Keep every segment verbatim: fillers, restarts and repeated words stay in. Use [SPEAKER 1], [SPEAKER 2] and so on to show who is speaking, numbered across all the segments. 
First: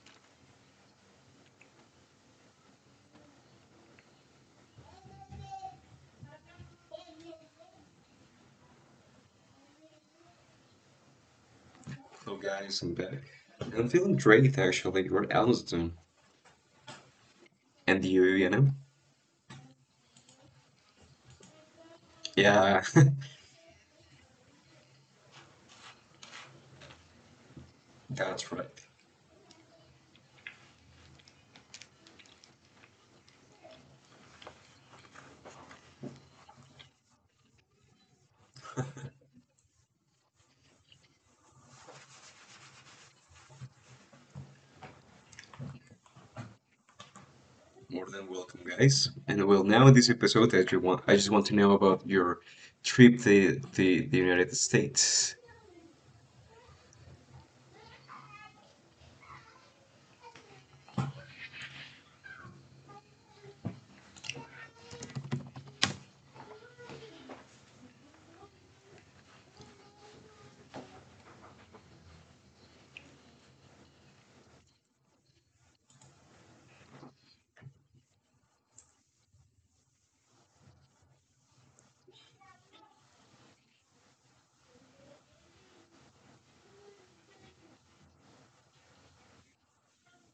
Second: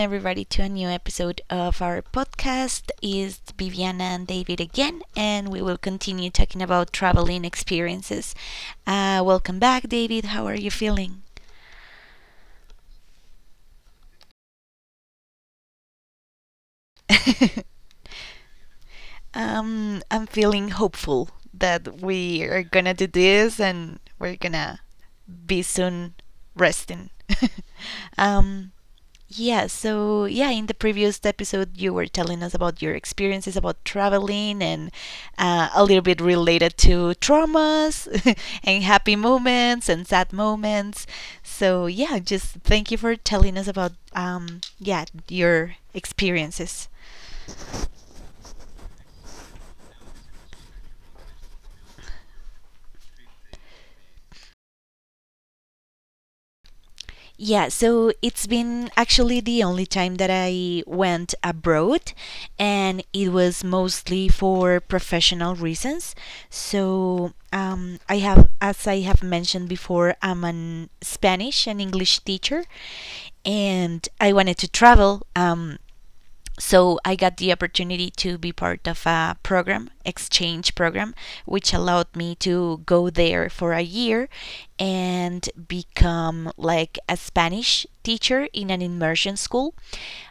[SPEAKER 1] everybody to a new episode of our podcast. It's Viviana and David again, and we will continue talking about traveling experiences. Uh, welcome back, David. How are you feeling?
[SPEAKER 2] Hello guys, I'm back. I'm feeling great actually. What else doing? And you, you know?
[SPEAKER 1] um, I'm feeling hopeful that we are
[SPEAKER 2] Yeah,
[SPEAKER 1] gonna do this and we're gonna be soon resting.
[SPEAKER 2] that's right.
[SPEAKER 1] um, Yeah, so yeah, in the previous episode, you were telling us about your experiences about traveling and uh, a little bit related to traumas, and happy moments and sad moments. So yeah, just thank you for telling us about um yeah your experiences.
[SPEAKER 2] More than welcome, guys. And well, now in this episode, I just want I just want to know about your trip to the, the United States.
[SPEAKER 1] Yeah, so it's been actually the only time that I went abroad, and it was mostly for professional reasons. So, um, I have, as I have mentioned before, I'm an Spanish and English teacher, and I wanted to travel. Um, so I got the opportunity to be part of a program, exchange program, which allowed me to go there for a year and become like a Spanish teacher in an immersion school.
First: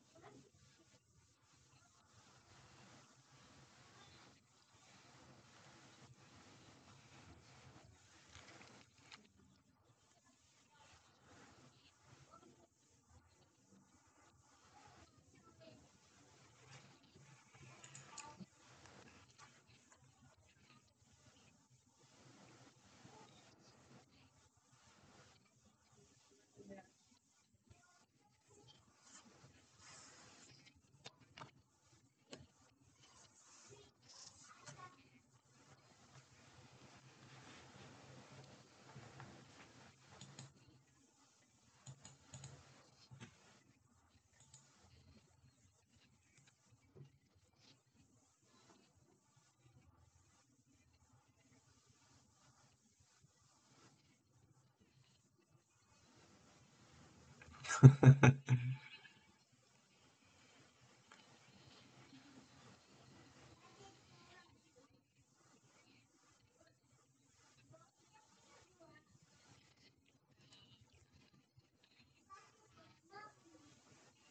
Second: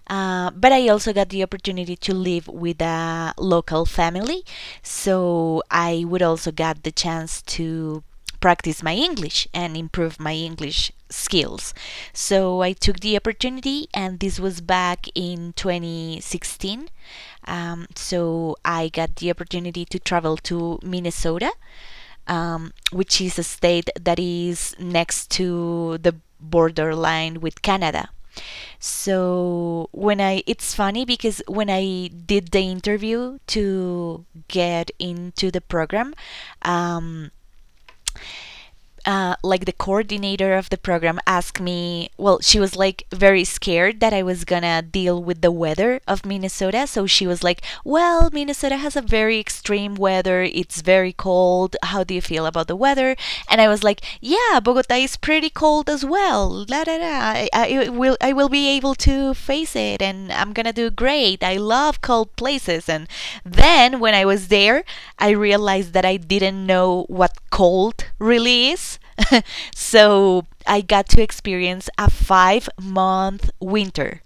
[SPEAKER 1] Uh, but I also got the opportunity to live with a local family, so I would also get the chance to practice my English and improve my English skills. So I took the opportunity, and this was back in twenty sixteen. Um, so I got the opportunity to travel to Minnesota, um, which is a state that is next to the borderline with Canada. So when I it's funny because when I did the interview to get into the program, um, uh, like the coordinator of the program asked me, well, she was like very scared that I was gonna deal with the weather of Minnesota. So she was like, well, Minnesota has a very extreme weather, it's very cold, how do you feel about the weather? And I was like, yeah, Bogota is pretty cold as well, la da da. I, I will I will be able to face it, and I'm gonna do great. I love cold places. And then when I was there, I realized that I didn't know what cold really is. So I got to experience a five month winter.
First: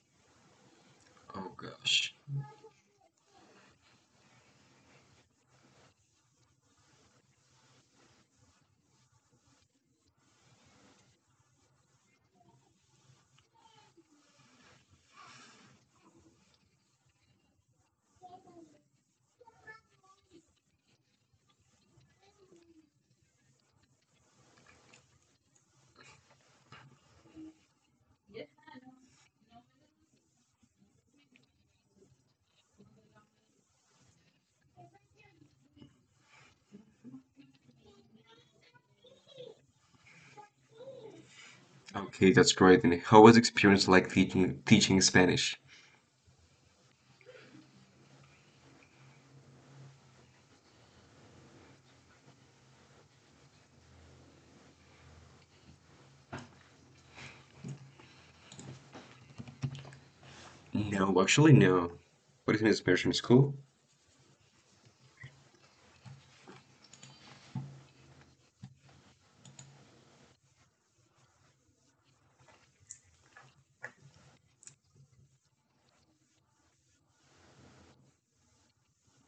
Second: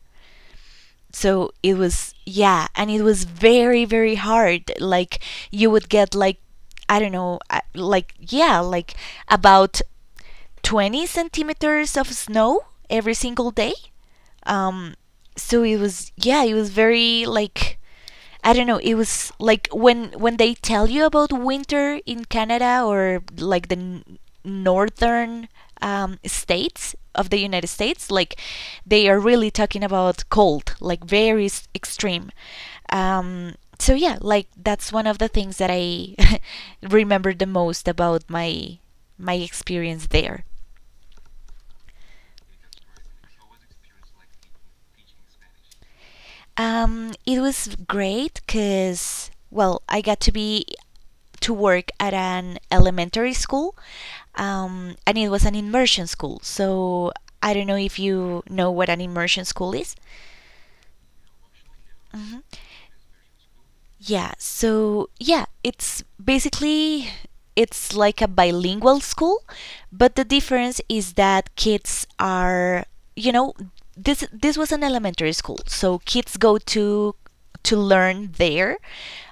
[SPEAKER 1] So
[SPEAKER 2] Oh
[SPEAKER 1] it
[SPEAKER 2] gosh.
[SPEAKER 1] was, yeah, and it was very very hard. Like you would get like, I don't know, uh, like yeah, like about twenty centimeters of snow every single day. Um, so it was, yeah, it was very like, I don't know, it was like when when they tell you about winter in Canada or like the n- northern um, states of the United States, like they are really talking about cold, like very s- extreme. Um, so yeah, like that's one of the things that I remember the most about my my experience there.
[SPEAKER 2] Okay, that's great. And how was experience like teaching teaching Spanish?
[SPEAKER 1] Um, it was great because, well, I got to be to work at an elementary school, um, and it was an immersion school. So I don't know if you know what an immersion school is.
[SPEAKER 2] No, actually no.
[SPEAKER 1] Mhm.
[SPEAKER 2] What is my Spanish in school?
[SPEAKER 1] Yeah. So yeah, it's basically it's like a bilingual school, but the difference is that kids are, you know, this this was an elementary school, so kids go to to learn there.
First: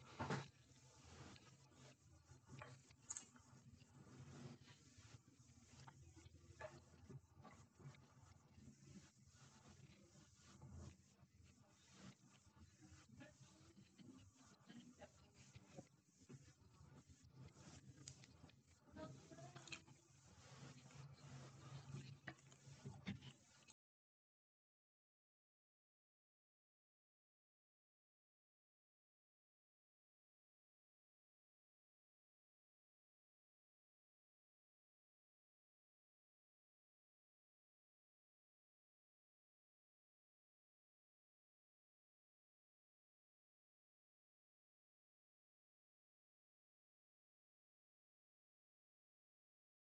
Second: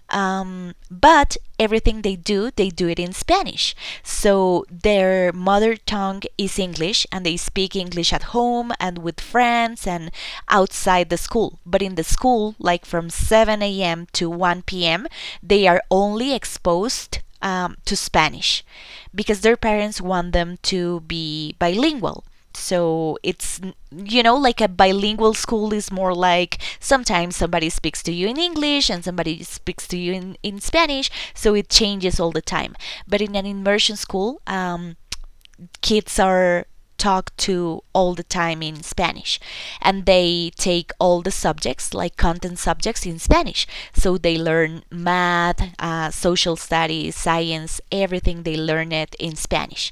[SPEAKER 1] Um, but everything they do, they do it in Spanish. So their mother tongue is English and they speak English at home and with friends and outside the school. But in the school, like from seven a m to one p m, they are only exposed um, to Spanish because their parents want them to be bilingual. So it's, you know, like a bilingual school is more like sometimes somebody speaks to you in English and somebody speaks to you in, in Spanish. So it changes all the time. But in an immersion school, um, kids are talked to all the time in Spanish. And they take all the subjects, like content subjects, in Spanish. So they learn math, uh, social studies, science, everything they learn it in Spanish.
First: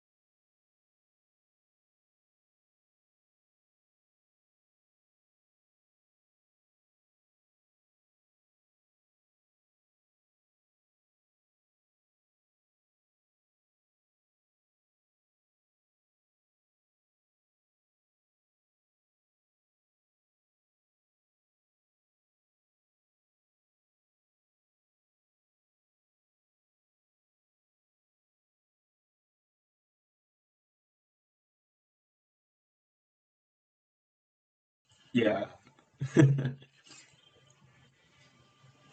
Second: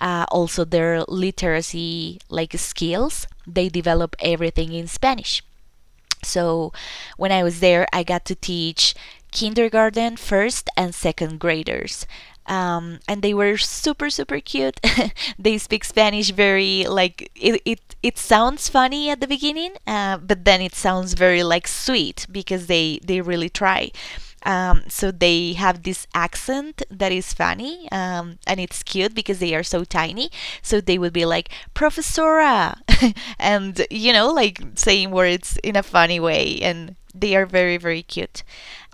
[SPEAKER 1] Uh, also, their literacy, like skills, they develop everything in Spanish. So when I was there, I got to teach kindergarten, first and second graders. Um, and they were super super cute. They speak Spanish very like it, it it sounds funny at the beginning, uh, but then it sounds very like sweet because they they really try. Um, so they have this accent that is funny, um, and it's cute because they are so tiny. So they would be like, Professora! And, you know, like saying
[SPEAKER 2] Yeah,
[SPEAKER 1] words in a funny way. And they are very, very cute.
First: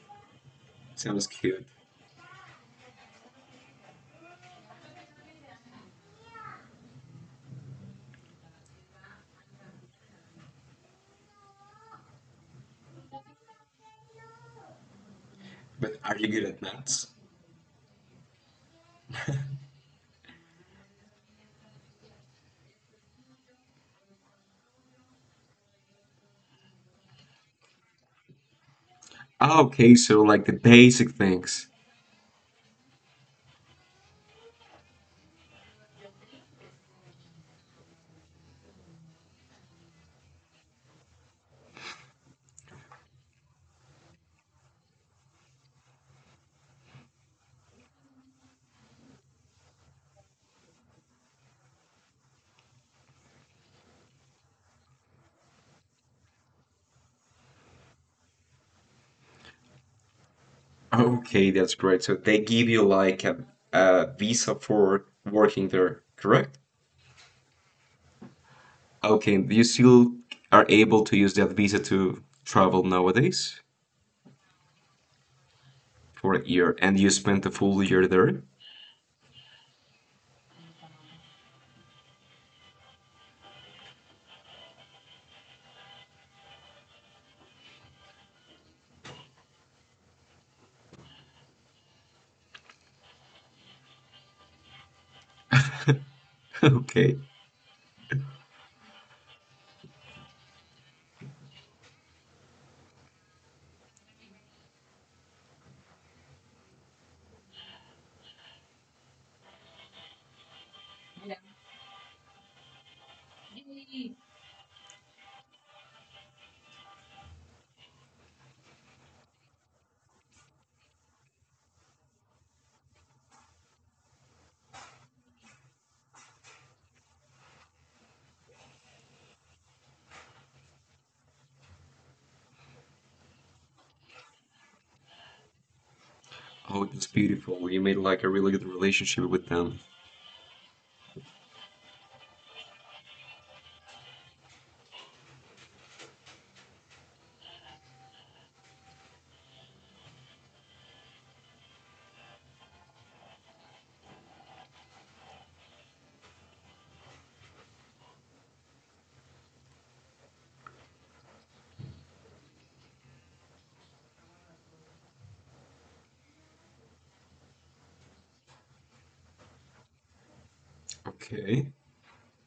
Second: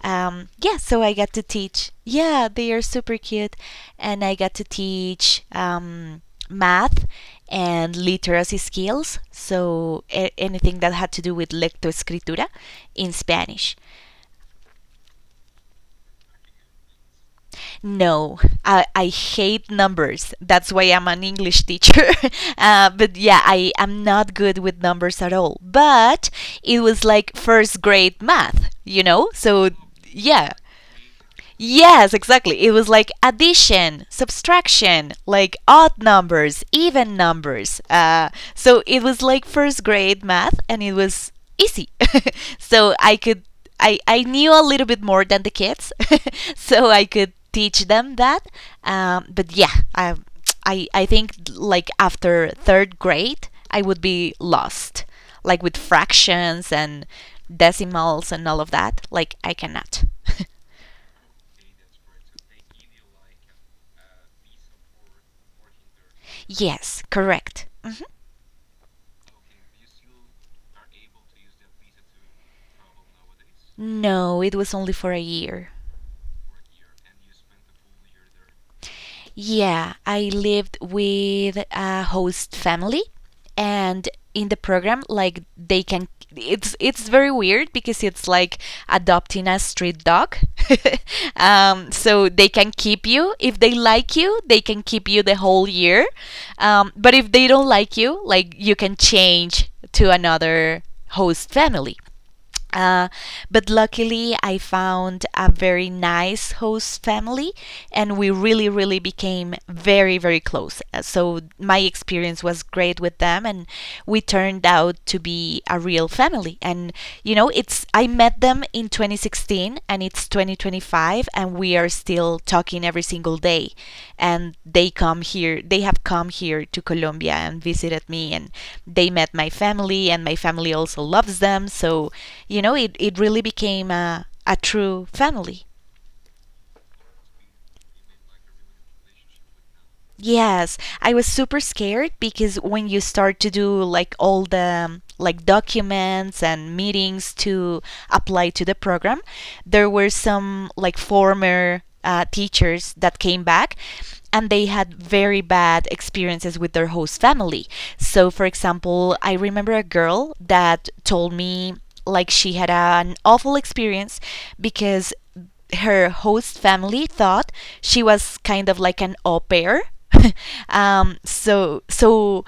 [SPEAKER 1] Um, yeah, so I
[SPEAKER 2] sounds
[SPEAKER 1] got to
[SPEAKER 2] cute.
[SPEAKER 1] teach. Yeah, they are super cute. And I got to teach um, math and literacy skills. So a- anything that had to do with lectoescritura in Spanish.
[SPEAKER 2] But are you good at maths?
[SPEAKER 1] No, I, I hate numbers. That's why I'm an English teacher. Uh, but yeah, I am not good with numbers at all. But it was like first grade math, you know?
[SPEAKER 2] Ah,
[SPEAKER 1] So
[SPEAKER 2] okay, so like
[SPEAKER 1] yeah.
[SPEAKER 2] the basic things.
[SPEAKER 1] Yes, exactly. It was like addition, subtraction, like odd numbers, even numbers. Uh, so it was like first grade math, and it was easy. So I could, I, I knew a little bit more than the kids, so I could teach them that. Um, but yeah, I, I, I think like after third grade, I would be lost, like with fractions and decimals and all of that. Like I cannot.
[SPEAKER 2] Okay, that's great. So they give you like a, a visa for working there, correct?
[SPEAKER 1] Yes, correct. Mhm.
[SPEAKER 2] Okay, you still are able to use that visa to travel nowadays
[SPEAKER 1] No, it was only for a year.
[SPEAKER 2] for a year, and you spent the full year there.
[SPEAKER 1] Yeah, I lived with a host family and in the program, like they can, it's it's very weird because it's like adopting a street dog. um, so they can keep you, if they like you, they can keep you the whole year. Um,
[SPEAKER 2] Okay.
[SPEAKER 1] but if they don't like you, like you can change to another host family. Uh, but luckily, I found a very nice host family, and we really, really became very, very close. Uh, So, my experience was great with them, and we turned out to be a real family. And, you know, it's, I met them in twenty sixteen, and it's twenty twenty-five, and we are still talking every single day. And they come here, they have come here to Colombia and visited me, and they met my family, and my family also loves them. So, you know, it, it really became a, a true family.
[SPEAKER 2] Oh, that's beautiful. You made like a really good relationship with them.
[SPEAKER 1] Yes, I was super scared because when you start to do like all the um, like documents and meetings to apply to the program, there were some like former uh, teachers that came back and they had very bad experiences with their host family. So, for example, I remember a girl that told me like she had an awful experience because her host family thought she was kind of like an au pair. um,
[SPEAKER 2] Okay.
[SPEAKER 1] so so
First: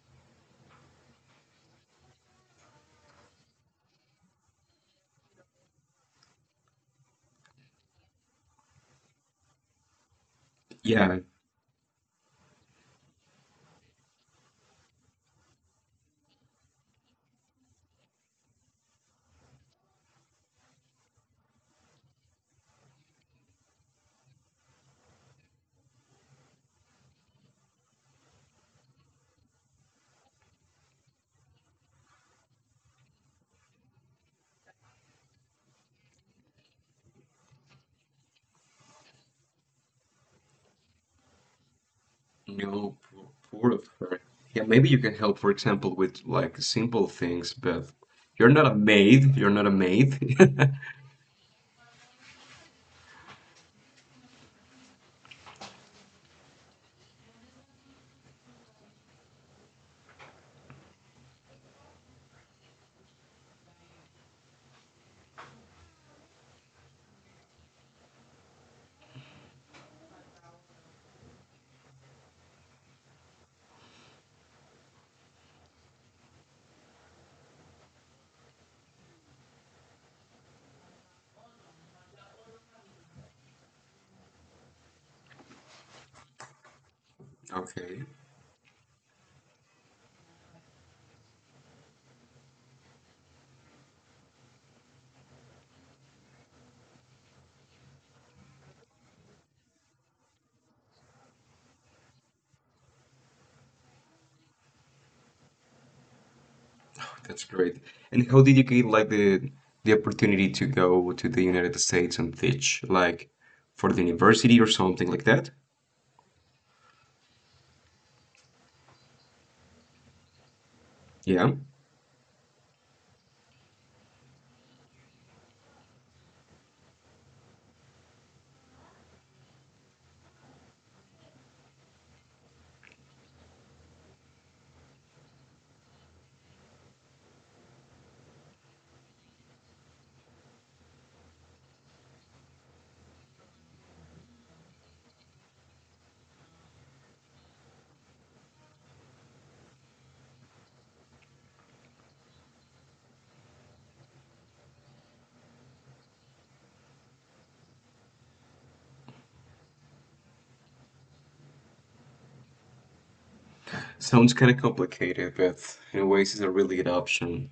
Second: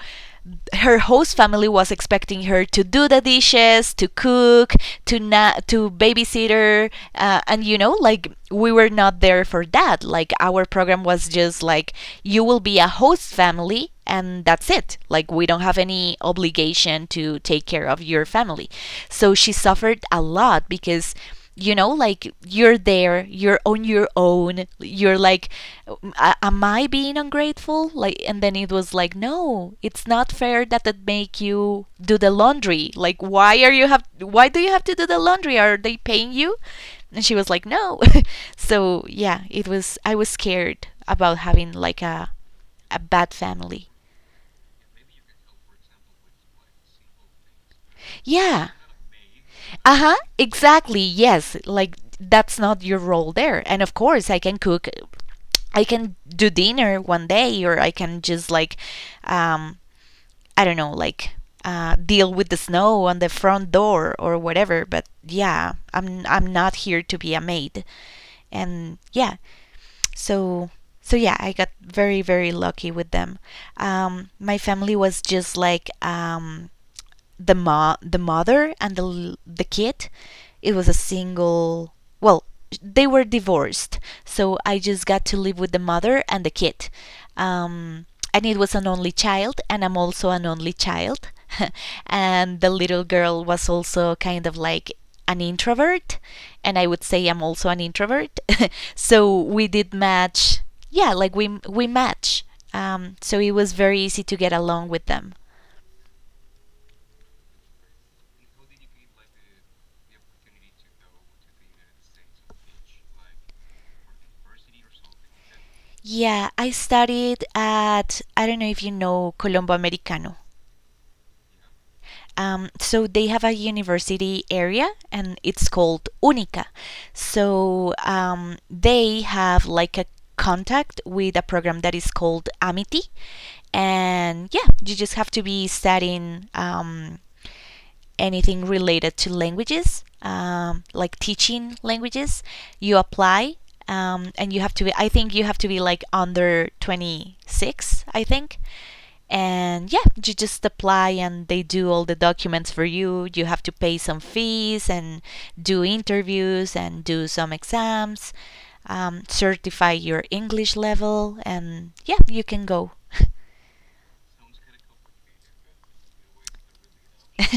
[SPEAKER 1] her host family was expecting her to do the dishes, to cook, to na- to babysitter, uh, and you know, like we were not there for that. Like our program
[SPEAKER 2] Yeah,
[SPEAKER 1] was just like, you will be a host family and that's it. Like we don't have any obligation to take care of your family. So she suffered a lot because, you know, like you're there, you're on your own, you're like, am I being ungrateful? Like, and then it was like, no, it's not fair that it make you do the laundry. Like, why are you have why do you have to do the laundry? Are they paying you? And she was like, no. So yeah, it was, I was scared about having like a a
[SPEAKER 2] no, poor,
[SPEAKER 1] bad
[SPEAKER 2] poor
[SPEAKER 1] family.
[SPEAKER 2] of her. Yeah, maybe you can help, for example, with like simple things, but you're
[SPEAKER 1] Yeah.
[SPEAKER 2] not a maid. You're not a
[SPEAKER 1] Uh-huh,
[SPEAKER 2] maid.
[SPEAKER 1] exactly, yes, like that's not your role there. And of course I can cook, I can do dinner one day, or I can just like, um, I don't know, like uh, deal with the snow on the front door or whatever. But yeah, I'm I'm not here to be a maid, and yeah, so so yeah, I got very very lucky with them. Um, my family was just like, um, the ma the mother and the the kid. It was a single, well, they were divorced, so I just got to live with the mother and the kid. um,
[SPEAKER 2] Okay.
[SPEAKER 1] and it was an only child and I'm also an only child. And the little girl was also kind of like an introvert, and I would say I'm also an introvert. So we did match. Yeah, like we we match. Um, so it was very easy to get along with them.
[SPEAKER 2] That's great. And how did you get like the the opportunity to go to the United States and teach, like for the university or something like that?
[SPEAKER 1] Yeah, I studied at, I don't know if you know Colombo Americano.
[SPEAKER 2] Yeah.
[SPEAKER 1] Um, so they have a university area and it's called Unica. So um, they have like a contact with a program that is called Amity. And yeah, you just have to be studying, um, anything related to languages, um, like teaching languages, you apply, um, and you have to be, I think you have to be like under twenty-six, I think. And yeah, you just apply and they do all the documents for you. You have to pay some fees and do interviews and do some exams, um, certify your English level, and yeah, you can go.
[SPEAKER 2] Sounds kind of complicated, but in ways it's a really good option.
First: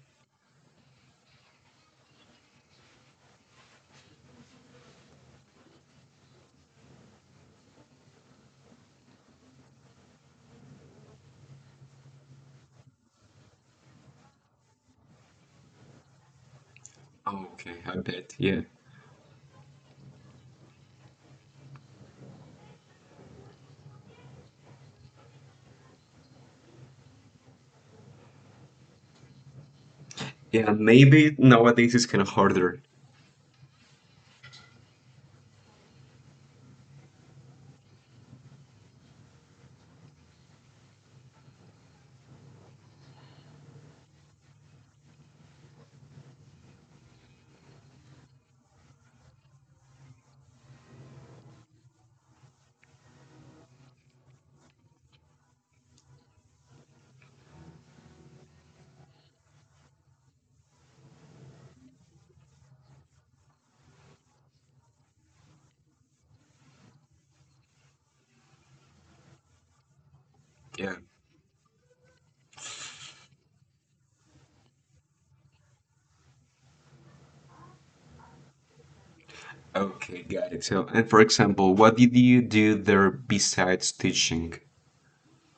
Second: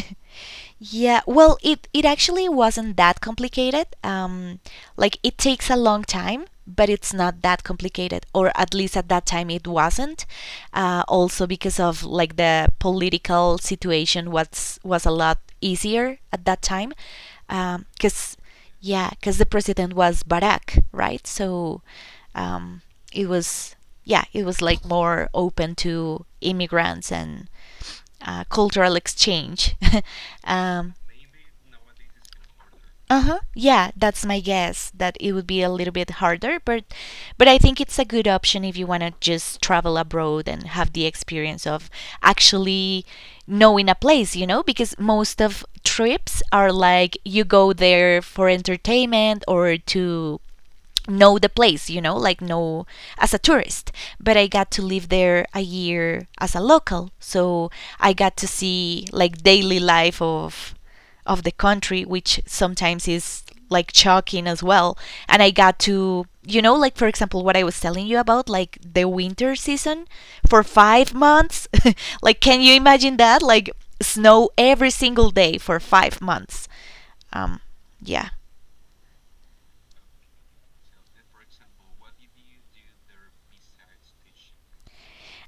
[SPEAKER 1] Yeah, well, it, it actually wasn't that complicated. Um, like, it takes a long time, but it's not that complicated, or at least at that time it wasn't. Uh, also because of like the political situation was was a lot easier at that time,
[SPEAKER 2] Okay, I bet.
[SPEAKER 1] because
[SPEAKER 2] Yeah.
[SPEAKER 1] yeah, because the president was Barack, right? So um, it was yeah, it was like more open to immigrants and uh, cultural exchange.
[SPEAKER 2] Yeah,
[SPEAKER 1] um,
[SPEAKER 2] maybe nowadays it's kind of harder.
[SPEAKER 1] uh huh. Yeah, that's my guess that it would be a little bit harder, but but I think it's a good option if you want to just travel abroad and have the experience of actually knowing a place, you know, because most of trips are like you go there for entertainment or to know the place, you know, like know as a tourist. But I got to live there a year as a local, so I got to see like daily life of of the country, which sometimes is like shocking as well. And I got to, you know, like for example, what I was telling you about, like the winter season for
[SPEAKER 2] Yeah.
[SPEAKER 1] five months. Like, can you imagine that? Like snow every single day for five months. Um, yeah,
[SPEAKER 2] Okay, got it. So, and for example, what did you do there besides teaching?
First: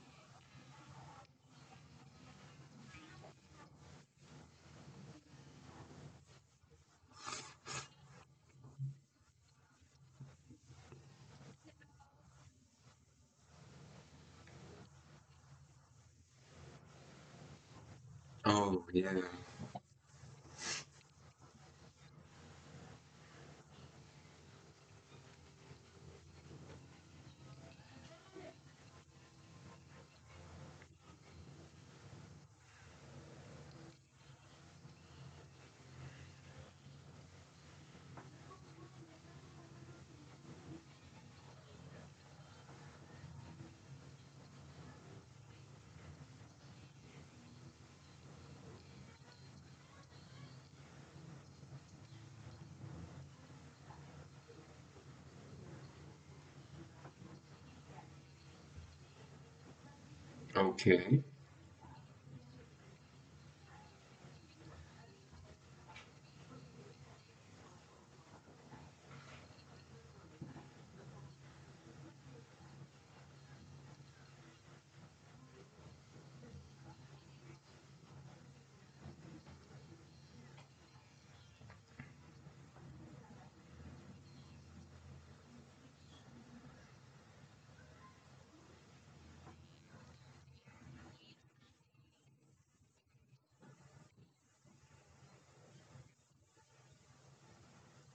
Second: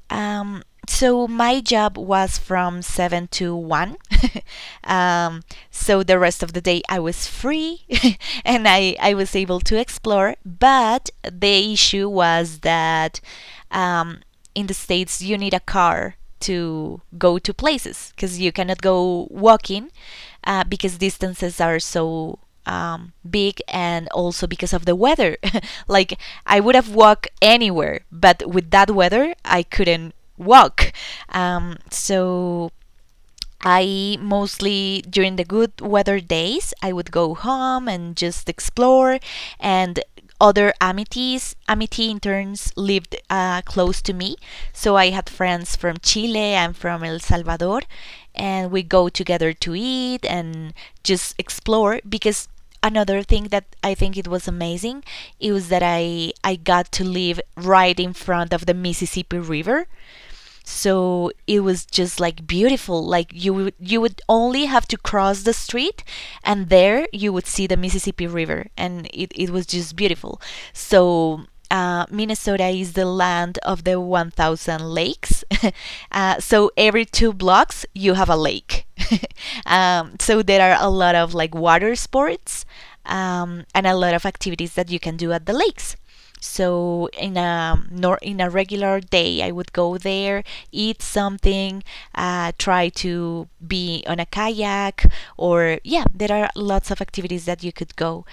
[SPEAKER 1] Um, so my job was from seven to one. um, so the rest of the day I was free and I, I was able to explore. But the issue was that um, in the States you need a car to go to places because you cannot
[SPEAKER 2] Oh, yeah.
[SPEAKER 1] go walking uh, because distances are so um, big and also because of the weather. Like I would have walked anywhere, but with that weather, I couldn't walk. Um, so I mostly during the good weather days I would go home and just explore and other amities amity interns lived uh, close to me, so I had friends from Chile and from El Salvador, and we go together to eat and just explore, because another thing that I think it was amazing, it was that I I got to live right in front of the Mississippi River. So
[SPEAKER 2] Okay.
[SPEAKER 1] it was just like beautiful, like you would you would only have to cross the street and there you would see the Mississippi River, and it, it was just beautiful. So uh, Minnesota is the land of the one thousand lakes. Uh, so every two blocks you have a lake. Um, so there are a lot of like water sports, um, and a lot of activities that you can do at the lakes. So in a nor in a regular day, I would go there, eat something, uh, try to be on a kayak, or yeah, there are lots of activities that you could go.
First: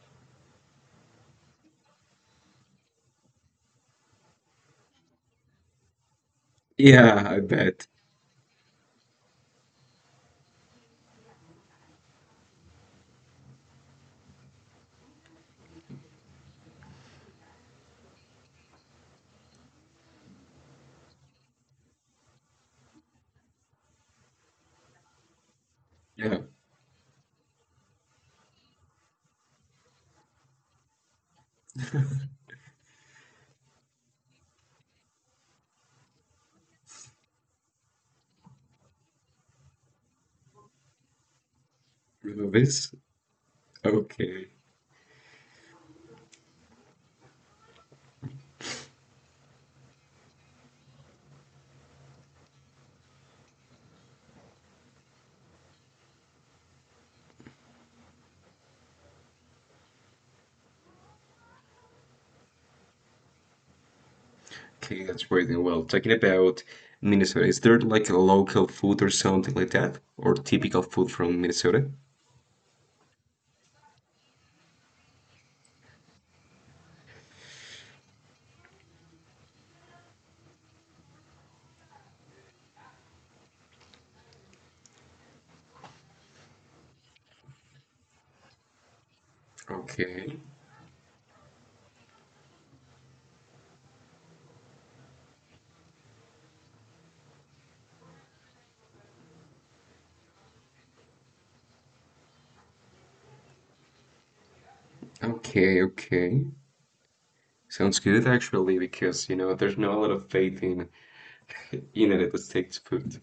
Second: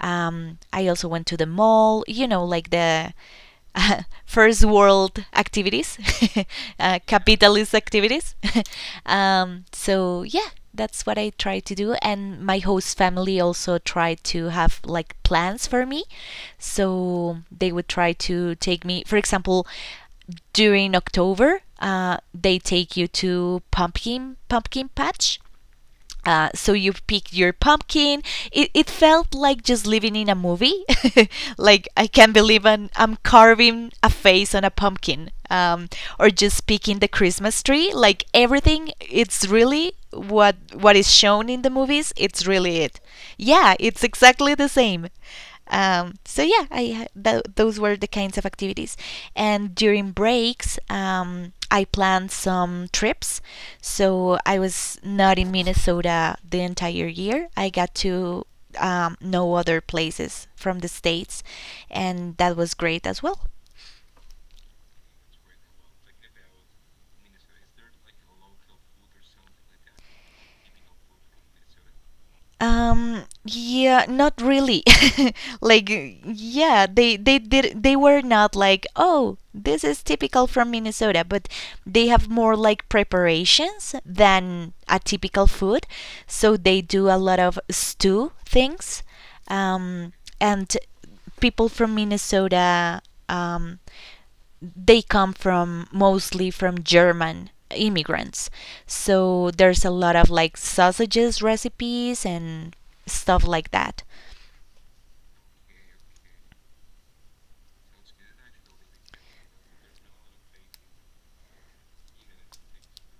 [SPEAKER 1] Um, I also went to the mall, you know, like the uh, first world activities, uh,
[SPEAKER 2] Yeah, I
[SPEAKER 1] capitalist
[SPEAKER 2] bet.
[SPEAKER 1] activities. Um, so yeah, that's what I try to do, and my host family also tried to have like plans for me. So they would try to take me, for example, during October, uh, they take you to pumpkin pumpkin patch,
[SPEAKER 2] Yeah.
[SPEAKER 1] uh, so you picked your pumpkin. It, it felt like just living in a movie. Like I can't believe I'm, I'm carving a face on a pumpkin, um, or just picking the Christmas tree. Like everything, it's really what what is shown in the movies. It's
[SPEAKER 2] Remember
[SPEAKER 1] really
[SPEAKER 2] this?
[SPEAKER 1] it. Yeah, it's
[SPEAKER 2] Okay.
[SPEAKER 1] exactly the same. Um, so yeah, I ha- those were the kinds of activities. And during breaks, um, I planned some trips. So I was not in Minnesota the entire year. I got to um, know other places from the States, and that was great as well.
[SPEAKER 2] Okay, that's great. And well, talking about Minnesota, is there like a local food or something like that? Or typical food from Minnesota?
[SPEAKER 1] Um, yeah, not really. Like, yeah, they they did they were not like, oh, this is typical from Minnesota, but they have more like preparations than a typical food. So they do a lot of stew things, um,
[SPEAKER 2] Okay.
[SPEAKER 1] and people from Minnesota, um, they come from mostly from German immigrants. So there's a lot of like sausages recipes and stuff like that.
[SPEAKER 2] Okay, okay. Sounds good actually, because you know there's not a lot of faith in United States food.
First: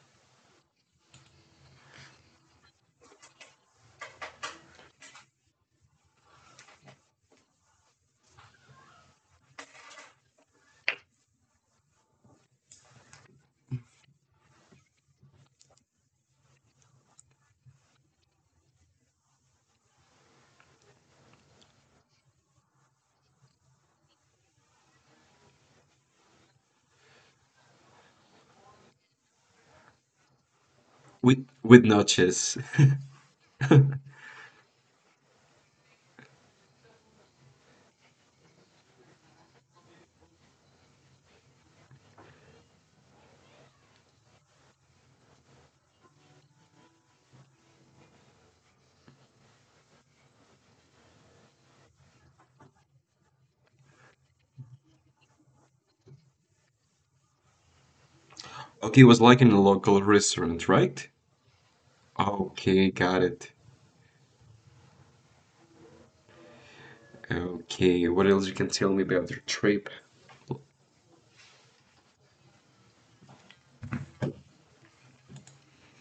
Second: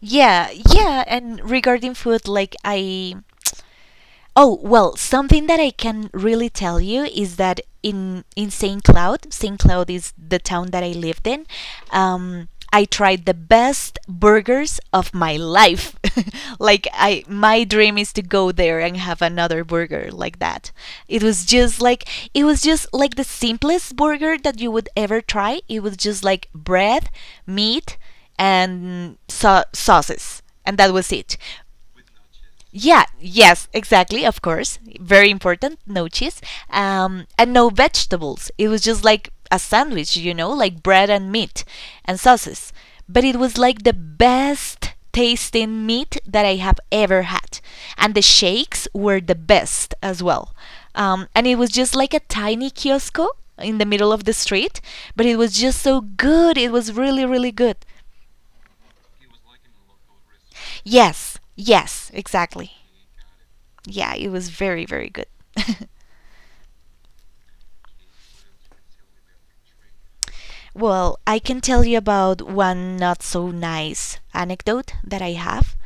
[SPEAKER 1] Yeah, yeah, and regarding food like I— oh, well, something that I can really tell you is that in in Saint Cloud, Saint Cloud is the town that I lived in. Um, I tried the best burgers of my life. Like I— my dream is to go there and have another burger like that. It was just like it was just like the simplest burger that you would ever try. It was just like bread, meat, and sau- sauces. And that was it.
[SPEAKER 2] With with notches.
[SPEAKER 1] Yeah, yes, exactly, of course. Very important, no cheese. Um, and no vegetables. It was just like a sandwich, you know, like bread and meat and sauces. But it was like the best tasting meat that I have ever had. And the shakes were the best as well. Um, and it was just like a tiny kiosk in the middle of the street, but it was just so good. It was really, really good.
[SPEAKER 2] Okay, it was like in a local restaurant, right?
[SPEAKER 1] Yes, yes, exactly.
[SPEAKER 2] Okay, got it.
[SPEAKER 1] Yeah, it was very, very good.
[SPEAKER 2] Okay, what else you can tell me about your trip?
[SPEAKER 1] Well, I can tell you about one not so nice anecdote that I have.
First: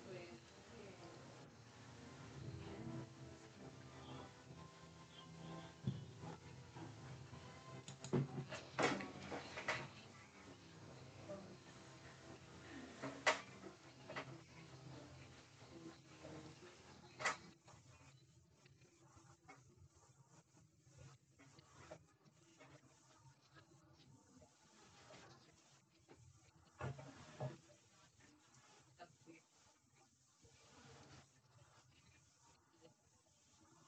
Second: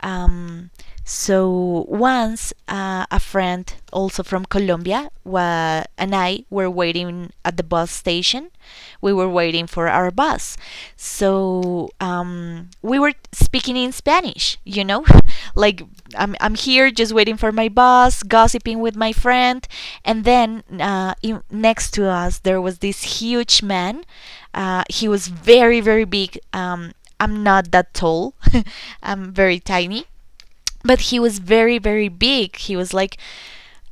[SPEAKER 1] Um, so once uh, a friend, also from Colombia, wa- and I were waiting at the bus station. We were waiting for our bus. So um, we were speaking in Spanish, you know? Like, I'm, I'm here just waiting for my bus, gossiping with my friend. And then uh, in, next to us, there was this huge man. Uh, he was very, very big. Um, I'm not that tall. I'm very tiny. But he was very, very big. He was like,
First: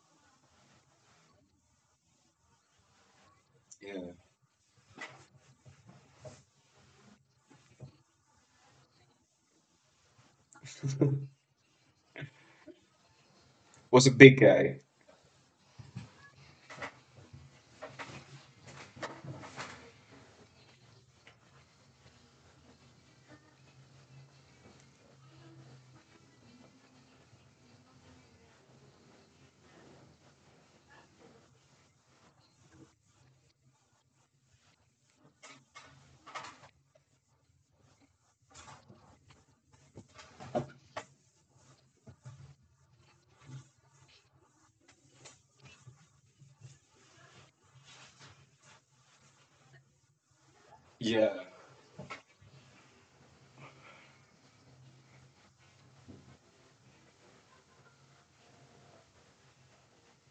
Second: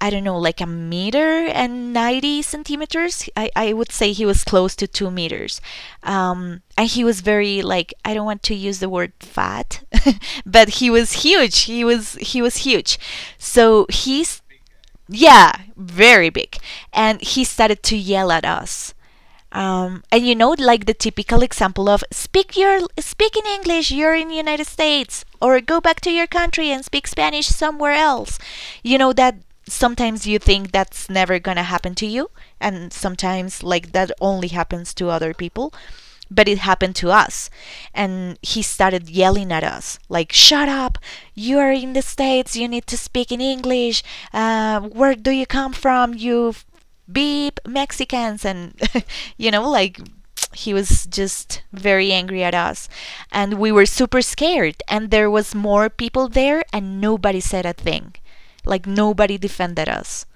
[SPEAKER 1] I don't know, like a meter and ninety centimeters. I, I would
[SPEAKER 2] Yeah.
[SPEAKER 1] say he was close to two meters. Um, and he was very like, I don't want to use the word fat, but he was huge. He was, he was huge. So
[SPEAKER 2] Was a
[SPEAKER 1] he's—
[SPEAKER 2] big guy.
[SPEAKER 1] yeah, very big. And he started to yell at us, um, and you know like the typical example of speak your speak in English, you're in the United States, or go back to your country and speak Spanish somewhere else. You know that sometimes you think that's never gonna happen to you, and sometimes like that only happens to other people, but it happened to us. And he started yelling at us like shut up, you are in the States, you need to speak in English, uh, where do you come from, you beep Mexicans, and you know like he was
[SPEAKER 2] Yeah.
[SPEAKER 1] just very angry at us. And we were super scared, and there was more people there and nobody said a thing, like nobody defended us.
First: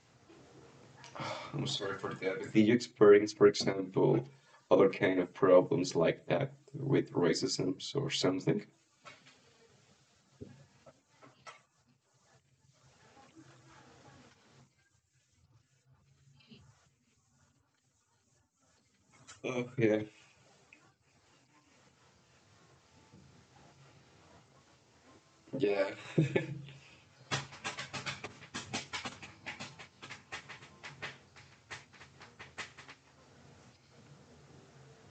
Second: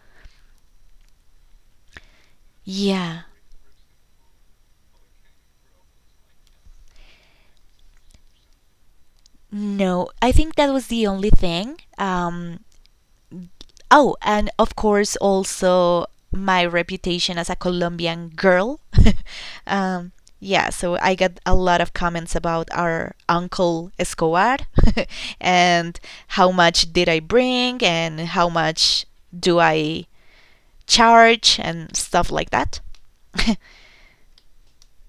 [SPEAKER 2] I'm sorry for that. Did you
[SPEAKER 1] Yeah,
[SPEAKER 2] experience, for example, other kind of problems like that with racism or something?
[SPEAKER 1] no, I think that was the only thing. um Oh, and of course, also my reputation as a Colombian girl.
[SPEAKER 2] Oh, yeah.
[SPEAKER 1] um, yeah, so I got a lot of comments about our uncle Escobar
[SPEAKER 2] Yeah.
[SPEAKER 1] and how much did I bring and how much do I charge and stuff like that.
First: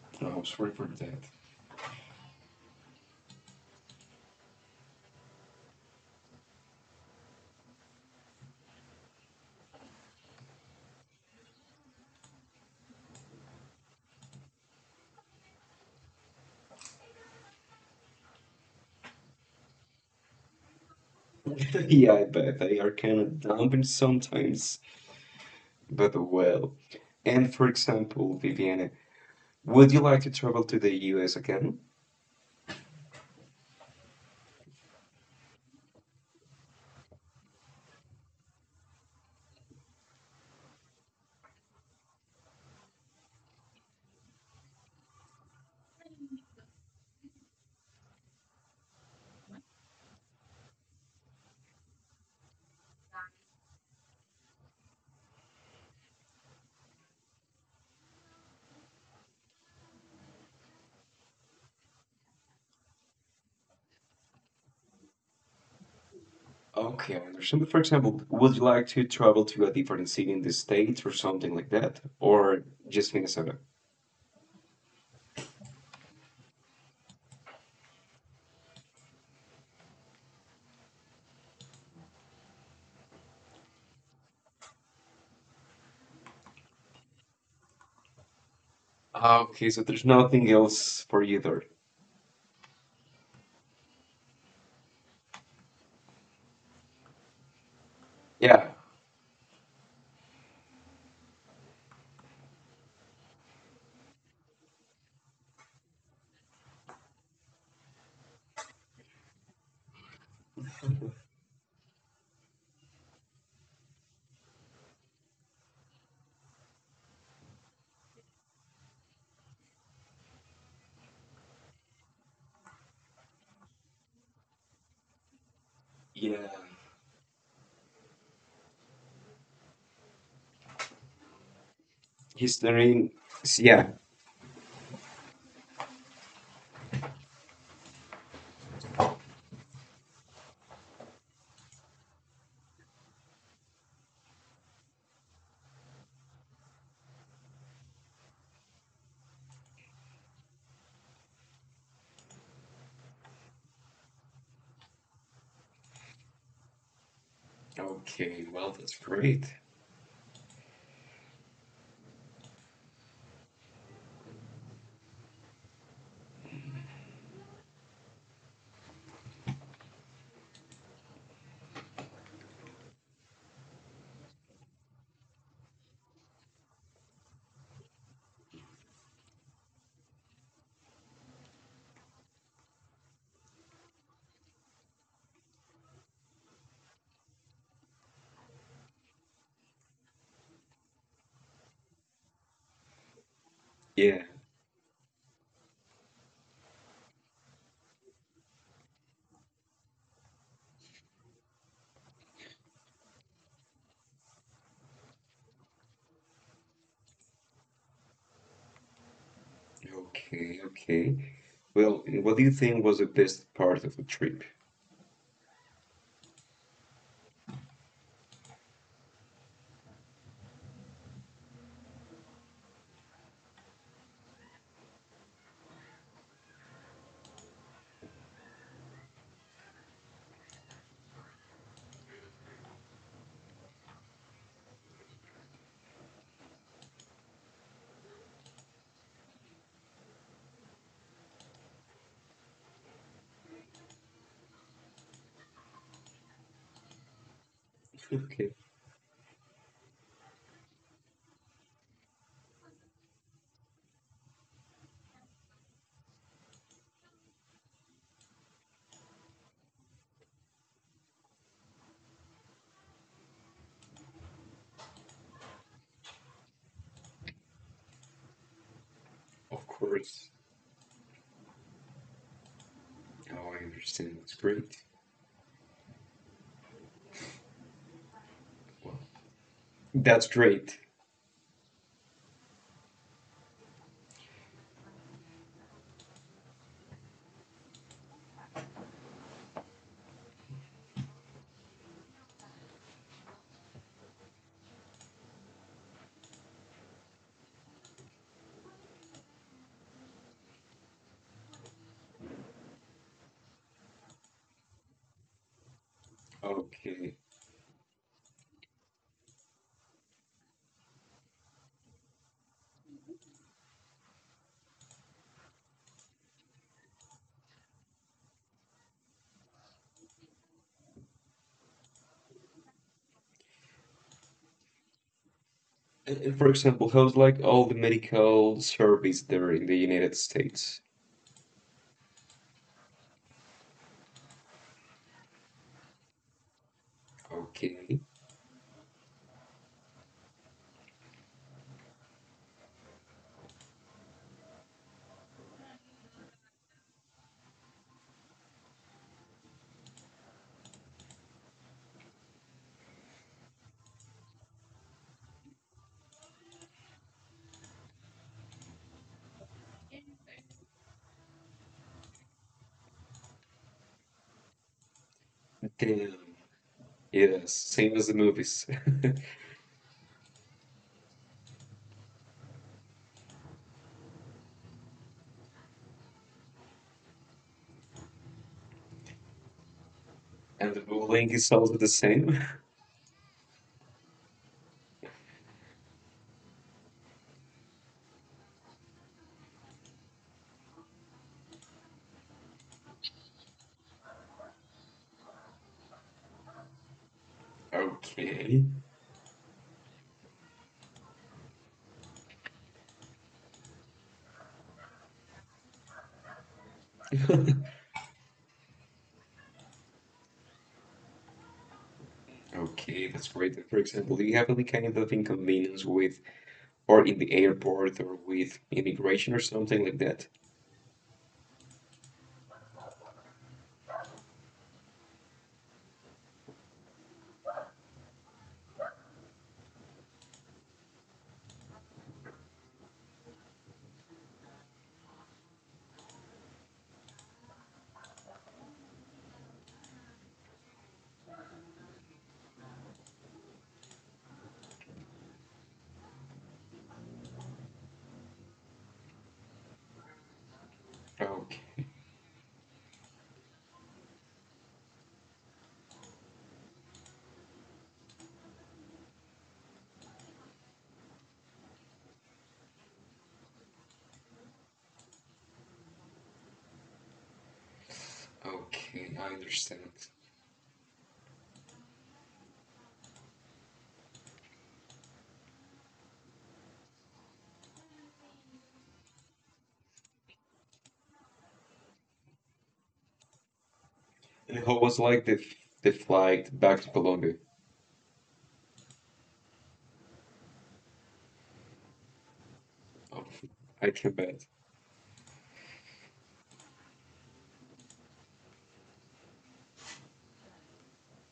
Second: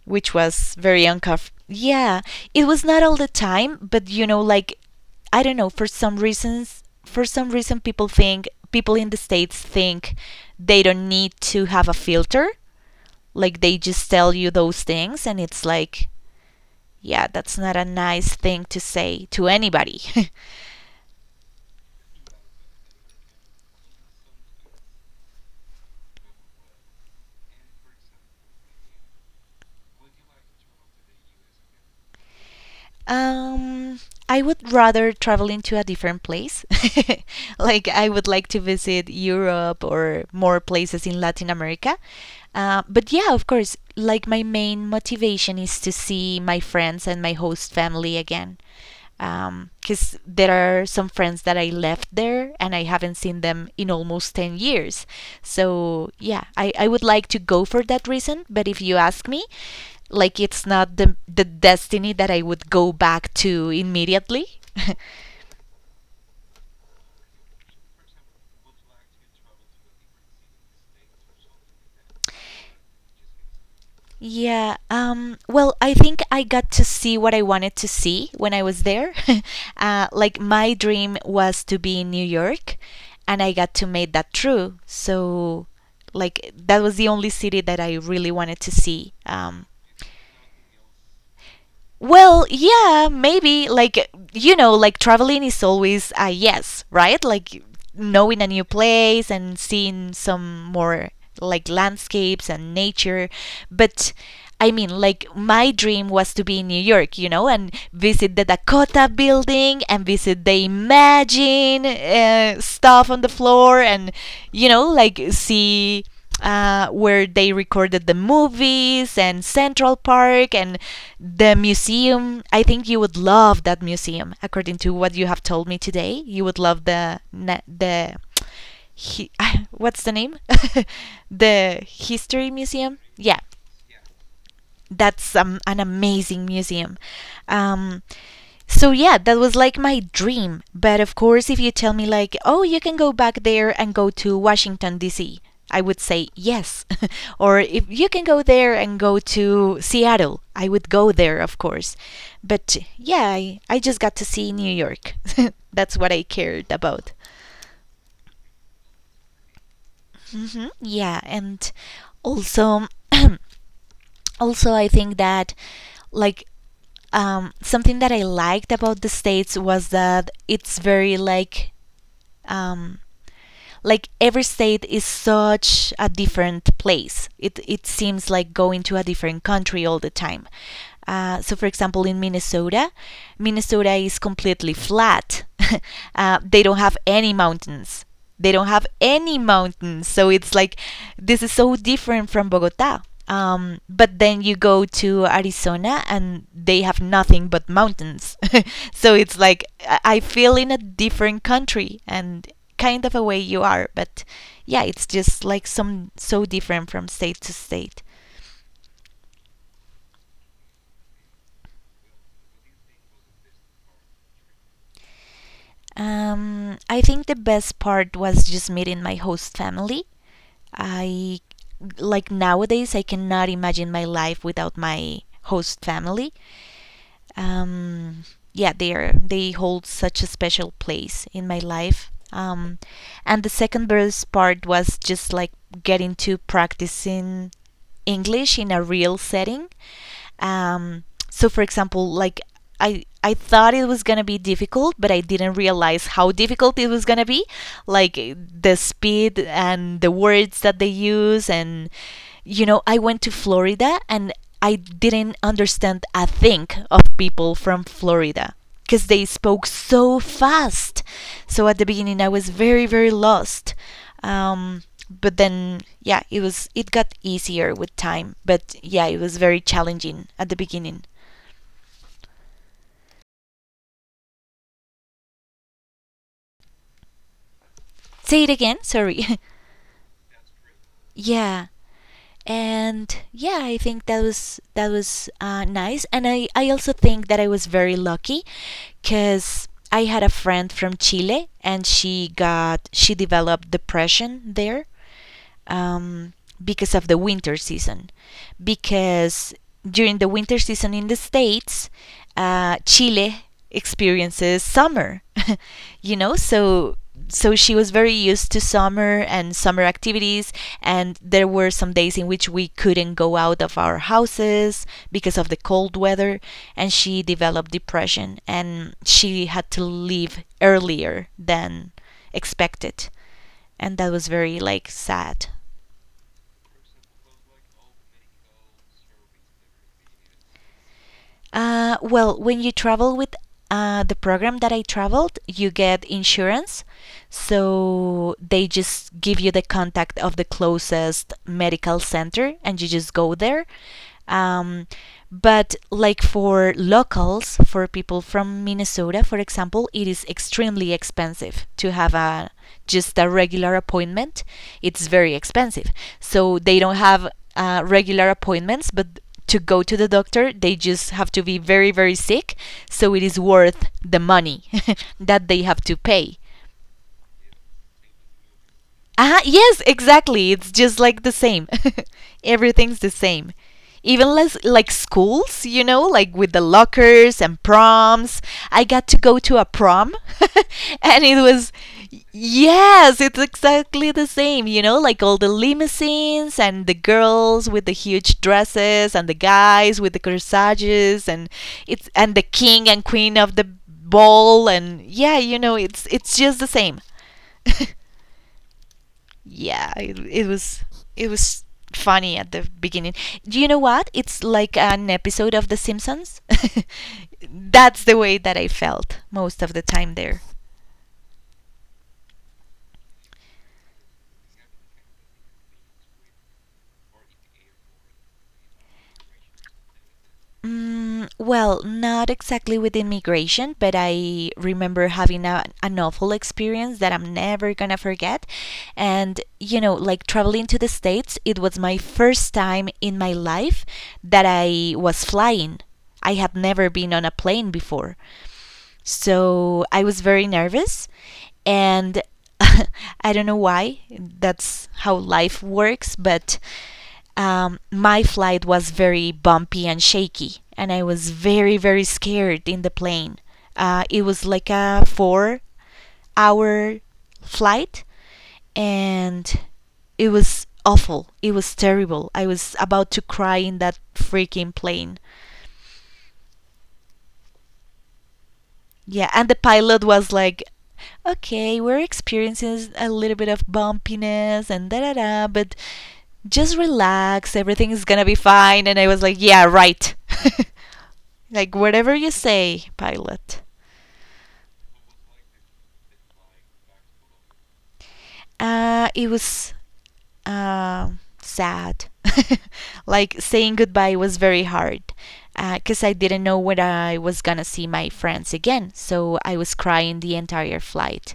[SPEAKER 1] Which
[SPEAKER 2] I'm sorry
[SPEAKER 1] was
[SPEAKER 2] for
[SPEAKER 1] very
[SPEAKER 2] that.
[SPEAKER 1] uncomfortable. Yeah, it was not all the time, but you know, like I don't know, for some reasons, for some reason, people think— people in the States think they don't need to have a filter. Like they just tell you those things, and it's like, yeah, that's not a nice thing to say to anybody.
[SPEAKER 2] Yeah, I bet they are kind of dumping sometimes, but well. And for example, Viviana, would you like to travel to the U S again?
[SPEAKER 1] Um, I would rather travel into a different place. Like I would like to visit Europe or more places in Latin America. Uh, but yeah, of course, like my main motivation is to see my friends and my host family again, because um, there are some friends that I left there and I haven't seen them in almost ten years. So, yeah, I, I would like to go for that reason. But if you ask me, like, it's not the, the destiny that I would go back to immediately.
[SPEAKER 2] Okay, I understand. But for example, would you like to travel to a different city in the States or something like that? Or just Minnesota?
[SPEAKER 1] Yeah. Um, well, I think I got to see what I wanted to see when I was there. Uh, like my dream was to be in New York, and I got to make that true. So, like that was the only city that I really wanted to see.
[SPEAKER 2] Ah, okay.
[SPEAKER 1] Um,
[SPEAKER 2] Okay, so there's nothing else for either.
[SPEAKER 1] well, yeah, maybe. Like, you know, like traveling is always a yes, right? Like knowing a new
[SPEAKER 2] Yeah,
[SPEAKER 1] place and seeing some more like landscapes and nature. But I mean, like, my dream was to be in New York, you know, and visit the Dakota building and visit the Imagine uh, stuff on the floor, and, you know, like see uh, where they recorded the movies, and Central Park, and the museum. I think you would love that museum, according to what you have told me today. You
[SPEAKER 2] yeah.
[SPEAKER 1] would love the the he, what's the name? The history museum.
[SPEAKER 2] History.
[SPEAKER 1] Yeah,
[SPEAKER 2] S- Yeah.
[SPEAKER 1] that's um, an amazing museum. Um, so yeah, that was like my dream. But of course, if you tell me like, "Oh, you can go back there and go to Washington D C" I would say yes. Or if you can go there and go to Seattle, I would go there, of course. But yeah, I, I just got to see New York. That's what I cared about.
[SPEAKER 2] Okay. Well, that's great.
[SPEAKER 1] hmm Yeah, and also also I think that like um, something that I liked about the states was that it's very like, um, like every state is such a different place. It it seems like going to a different country all the time. Uh, so, for example, in Minnesota, Minnesota is completely flat. uh, they don't have any mountains. They don't have any mountains. So it's like this is so different from Bogota. Um,
[SPEAKER 2] Yeah.
[SPEAKER 1] but then you go to Arizona and they have nothing but mountains. So it's like I I feel in a different country, and kind of a way you are, but yeah, it's just like some so different from state to state.
[SPEAKER 2] Okay. Okay. Well, and what do you think was the best part of the trip?
[SPEAKER 1] Um, I think the best part was just meeting my host family. I Like nowadays I cannot imagine my life without my host family. um, yeah, they are they hold such a special place in my life. Um, and the second best part was just like getting to practicing English in a real setting. Um, so, for example, like I I thought it was gonna be difficult, but I didn't realize how difficult it was gonna be. Like
[SPEAKER 2] Okay.
[SPEAKER 1] the speed and the words that they use, and you know, I went to Florida and I didn't understand a thing of people from Florida because they spoke so fast. So at the beginning, I was very very lost. Um, but then yeah, it was it got easier with time, but yeah, it was very
[SPEAKER 2] Of
[SPEAKER 1] challenging
[SPEAKER 2] course.
[SPEAKER 1] at the beginning.
[SPEAKER 2] Oh, I understand. That's great.
[SPEAKER 1] Say it again,
[SPEAKER 2] Well,
[SPEAKER 1] sorry.
[SPEAKER 2] that's great.
[SPEAKER 1] Yeah, and yeah, I think that was that was uh, nice, and I I also think that I was very lucky, cause I had a friend from Chile, and she got she developed depression there, um, because of the winter season, because during the winter season in the states, uh, Chile experiences summer. You know, so
[SPEAKER 2] Okay.
[SPEAKER 1] so she was very used to summer and summer activities, and there were some days in which we couldn't go out of our houses because of the cold weather, and she developed depression and she had to leave earlier than expected, and that was very like sad.
[SPEAKER 2] And, and for example, how's like all the medical service there in the United States?
[SPEAKER 1] Uh, well, when you travel with uh, the program that I traveled, you get insurance.
[SPEAKER 2] Okay.
[SPEAKER 1] So they just give you the contact of the closest medical center and you just go there. Um, but like for locals, for people from Minnesota, for example, it is extremely expensive to have a just a regular appointment. It's very expensive. So they don't have uh, regular appointments, but to go to the doctor, they just have to be very, very sick. So it is worth the money that they have to
[SPEAKER 2] Damn.
[SPEAKER 1] pay.
[SPEAKER 2] Yes. Same as the movies.
[SPEAKER 1] Ah, yes, exactly. It's just like the same. Everything's the same. Even less like schools, you know, like with the lockers and proms. I got to go to a prom
[SPEAKER 2] And the
[SPEAKER 1] and
[SPEAKER 2] bullying
[SPEAKER 1] it
[SPEAKER 2] is
[SPEAKER 1] was,
[SPEAKER 2] also the same.
[SPEAKER 1] yes, it's exactly the same, you know, like all the limousines and the girls with the huge dresses and the guys with the corsages, and it's and the king and queen of the ball, and yeah, you know, it's it's just the same.
[SPEAKER 2] Okay.
[SPEAKER 1] Yeah, it, it was it was funny at the beginning. Do you know what? It's like an episode of The Simpsons. That's the way that I felt most of the time there.
[SPEAKER 2] Okay, that's great. And for example, do you have any kind of inconvenience with, or in the airport, or with immigration or something like that?
[SPEAKER 1] Mm, well, not exactly with immigration, but I remember having a, an awful experience that I'm never gonna forget. And, you know, like traveling to the States, it was my first time in my life that I was flying. I had never been on a plane before. So I was very nervous and I don't know why. That's how life works, but um, my flight was very bumpy and shaky, and I was very,
[SPEAKER 2] Okay,
[SPEAKER 1] very scared in the plane. Uh, it was like a four hour flight, and it was awful. It was terrible. I was about to cry in that freaking plane.
[SPEAKER 2] okay,
[SPEAKER 1] Yeah,
[SPEAKER 2] I
[SPEAKER 1] and the
[SPEAKER 2] understand.
[SPEAKER 1] pilot was like, okay, we're experiencing a little bit of bumpiness and da da da, but just relax, everything is gonna be fine. And I was like, yeah, right. Like, whatever you say, pilot.
[SPEAKER 2] And how was like the the flight back to Colombia?
[SPEAKER 1] Uh, it was uh, sad.
[SPEAKER 2] Oh,
[SPEAKER 1] Like, saying
[SPEAKER 2] I can
[SPEAKER 1] goodbye was
[SPEAKER 2] bet.
[SPEAKER 1] very hard because uh, I didn't know when I was gonna see my friends again, so I was crying the entire flight.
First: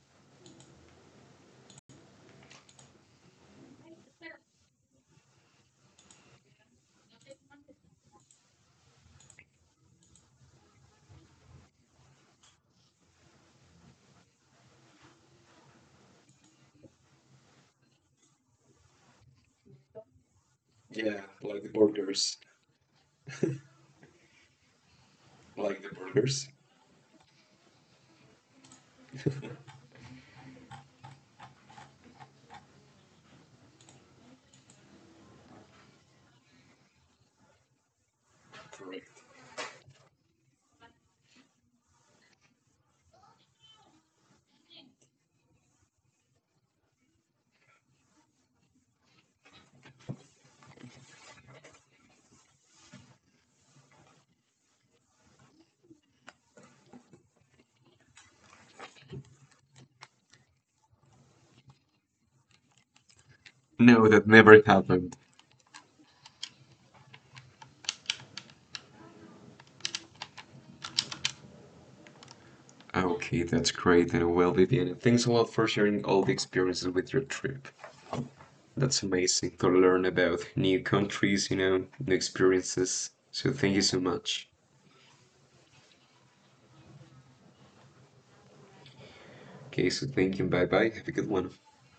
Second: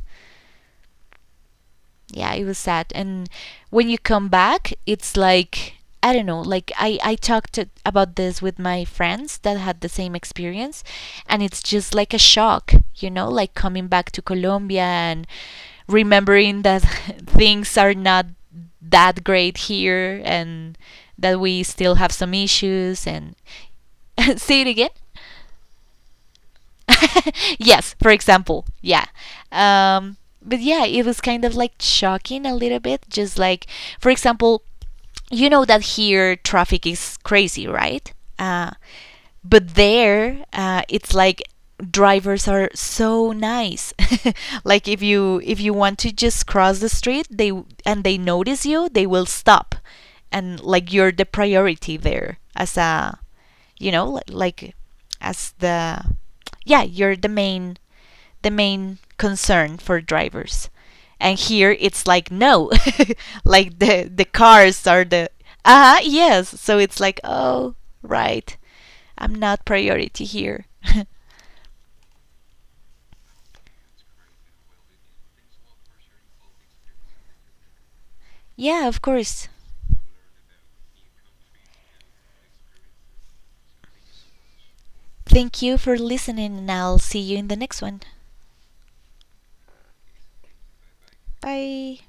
[SPEAKER 1] Yeah, it was sad. And when you come back, it's like I don't know. Like I I talked to, about this with my friends that had the same experience, and it's just like a shock, you know, like coming back to Colombia and remembering that things are not that great here, and
[SPEAKER 2] Yeah,
[SPEAKER 1] that
[SPEAKER 2] like
[SPEAKER 1] we
[SPEAKER 2] the
[SPEAKER 1] still have some
[SPEAKER 2] burgers,
[SPEAKER 1] issues, and say it again.
[SPEAKER 2] like the burgers.
[SPEAKER 1] Yes, for example, yeah. Um, but yeah, it was kind of like shocking a little bit. Just like, for example, you know that here traffic is crazy, right? Uh,
[SPEAKER 2] Correct.
[SPEAKER 1] but there, uh, it's like drivers are so nice. Like if you if you want to just cross the street, they and they notice you, they will stop, and like you're the priority there as a, you know, li- like as the yeah, you're the main the main concern for drivers. And here it's like no, like the
[SPEAKER 2] No,
[SPEAKER 1] the
[SPEAKER 2] that never
[SPEAKER 1] cars are
[SPEAKER 2] happened.
[SPEAKER 1] the, ah uh yes. So it's like, oh, right, I'm not priority here.
[SPEAKER 2] Okay, that's great. And well, Viviana, thanks a lot for sharing all the experiences with your trip.
[SPEAKER 1] Yeah, of
[SPEAKER 2] That's
[SPEAKER 1] course.
[SPEAKER 2] amazing to learn about new countries, you know, new experiences. So thank you so much.
[SPEAKER 1] Thank you for listening, and I'll see you in the next one.
[SPEAKER 2] Okay, so thank you. Bye bye. Have a good one.
[SPEAKER 1] Bye.